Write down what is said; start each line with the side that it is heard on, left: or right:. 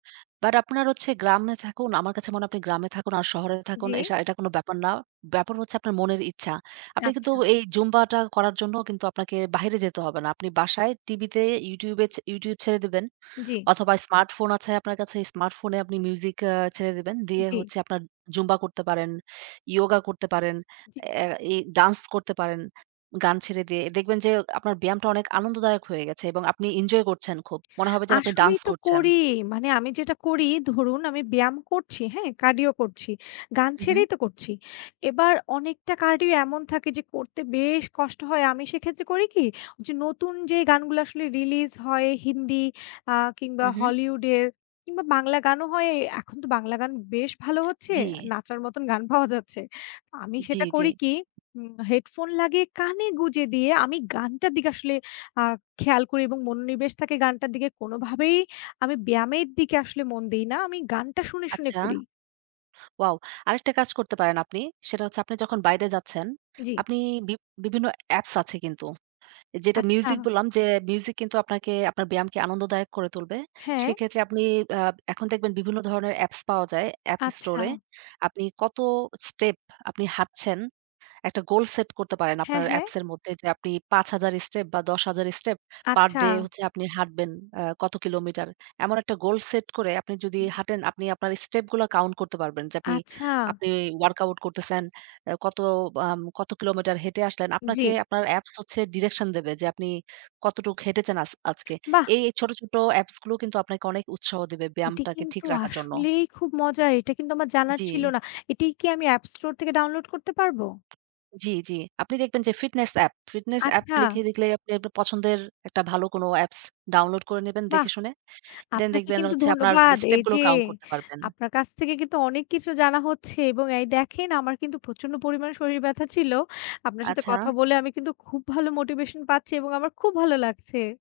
right: But আপনার হচ্ছে গ্রামে থাকুন, আমার কাছে মনে হয় আপনি গ্রামে থাকুন আর শহরে থাকুন।
left: জি।
right: এশা এটা কোন ব্যাপার না। ব্যাপার হচ্ছে আপনার মনের ইচ্ছা। আপনি কিন্তু
left: আচ্ছা।
right: এই জুম্বাটা করার জন্য কিন্তু আপনাকে বাহিরে যেতে হবে না। আপনি বাসায় টিভিতে YouTube এ, ছে YouTube ছেড়ে দিবেন
left: জি।
right: অথবা Smartphone আছে আপনার কাছে Smartphone এ আপনি মিউজিক অ্যা ছেড়ে দিবেন। দিয়ে
left: জি।
right: হচ্ছে আপনার জুম্বা করতে পারেন, yoga করতে পারেন,
left: জি।
right: অ্যা এই dance করতে পারেন, গান ছেড়ে দিয়ে। দেখবেন যে এ আপনার ব্যায়ামটা অনেক আনন্দদায়ক হয়ে গেছে এবং আপনি enjoy করছেন খুব। মনে হবে যেন আপনি
left: আসলেই
right: dance
left: তো
right: করছেন।
left: করি। মানে আমি যেটা করি ধরুন আমি ব্যায়াম করছি হ্যাঁ? cardio করছি। গান
right: হুম, হুম।
left: ছেড়েই তো করছি। এবার অনেকটা cardio এমন থাকে যে করতে বেশ কষ্ট হয়। আমি সেক্ষেত্রে করি কি, যে নতুন যে গানগুলো আসলে release হয় হিন্দি আ কিংবা
right: উহু।
left: Hollywood এ কিংবা, বাংলা গানও হয় এ এখন তো বাংলা গান বেশ ভালো হচ্ছে,
right: জি।
left: নাচার মতন গান পাওয়া যাচ্ছে। আমি
right: জি,
left: সেটা
right: জি।
left: করি কি উম headphone লাগিয়ে কানে গুঁজে দিয়ে আমি গানটার দিকে আসলে আ খেয়াল করি এবং মনোনিবেশ থাকে গানটার দিকে। কোনোভাবেই আমি ব্যায়ামের দিকে আসলে মন দেই না আমি গানটা শুনে, শুনে
right: আচ্ছা,
left: করি।
right: wow। আরেকটা কাজ করতে পারেন আপনি। সেটা হচ্ছে আপনি যখন বাইরে যাচ্ছেন,
left: জি।
right: আপনি বি বিভিন্ন অ্যাপস আছে কিন্তু। যেটা
left: আচ্ছা।
right: music বললাম যে music কিন্তু আপনাকে আপনার ব্যায়ামকে আনন্দদায়ক করে তুলবে।
left: হ্যাঁ।
right: সেক্ষেত্রে আপনি অ্যা এখন দেখবেন বিভিন্ন ধরনের অ্যাপস পাওয়া যায় App Store
left: আচ্ছা।
right: এ। আপনি কত step, আপনি হাঁটছেন। একটা গোল সেট করতে পারেন
left: হ্যাঁ,
right: আপনার
left: হ্যাঁ।
right: Apps এর মধ্যে। যে আপনি ৫ হাজার step বা ১০ হাজার step
left: আচ্ছা।
right: পার-ডে হচ্ছে আপনি হাঁটবেন অ্যা কত কিলোমিটার। এমন একটা goal set করে আপনি যদি
left: জি।
right: হাঁটেন আপনি আপনার step গুলা count করতে পারবেন যে আপনি
left: আচ্ছা।
right: আপনি workout করতেছেন, অ্যা কত আম কত কিলোমিটার হেঁটে আসলেন? আপনাকে
left: জি।
right: আপনার অ্যাপস হচ্ছে direction দেবে যে আপনি কতটুক হেঁটেছেন আচ আজকে।
left: বাহ!
right: এই, এই ছোট, ছোট Apps গুলো কিন্তু আপনাকে অনেক উৎসাহ দিবে
left: এটি
right: ব্যায়ামটাকে ঠিক
left: কিন্তু
right: রাখার জন্য।
left: আসলেই খুব মজা। এটা কিন্তু আমার জানার ছিল
right: জি।
left: না। এটি কি আমি App Store থেকে download করতে পারবো?
right: জি, জি। আপনি দেখবেন যে fitness app, fitness app
left: আচ্ছা।
right: লিখে লিখলেই আপনি আপনার পছন্দের একটা ভালো কোনো apps download করে নিবেন
left: বাহ!
right: দেখে শুনে। দ্যান
left: আপনাকে
right: দেখবেন
left: কিন্তু
right: হচ্ছে আপনার
left: ধন্যবাদ।
right: step
left: এই যে,
right: গুলো count করতে পারবেন।
left: আপনার কাছ থেকে কিন্তু অনেক কিছু জানা হচ্ছে এবং এই দেখেন আমার কিন্তু প্রচন্ড পরিমাণ শরীর ব্যথা ছিল। আপনার সাথে কথা
right: আচ্ছা।
left: বলে আমি কিন্তু খুব ভালো motivation পাচ্ছি এবং আমার খুব ভালো লাগছে।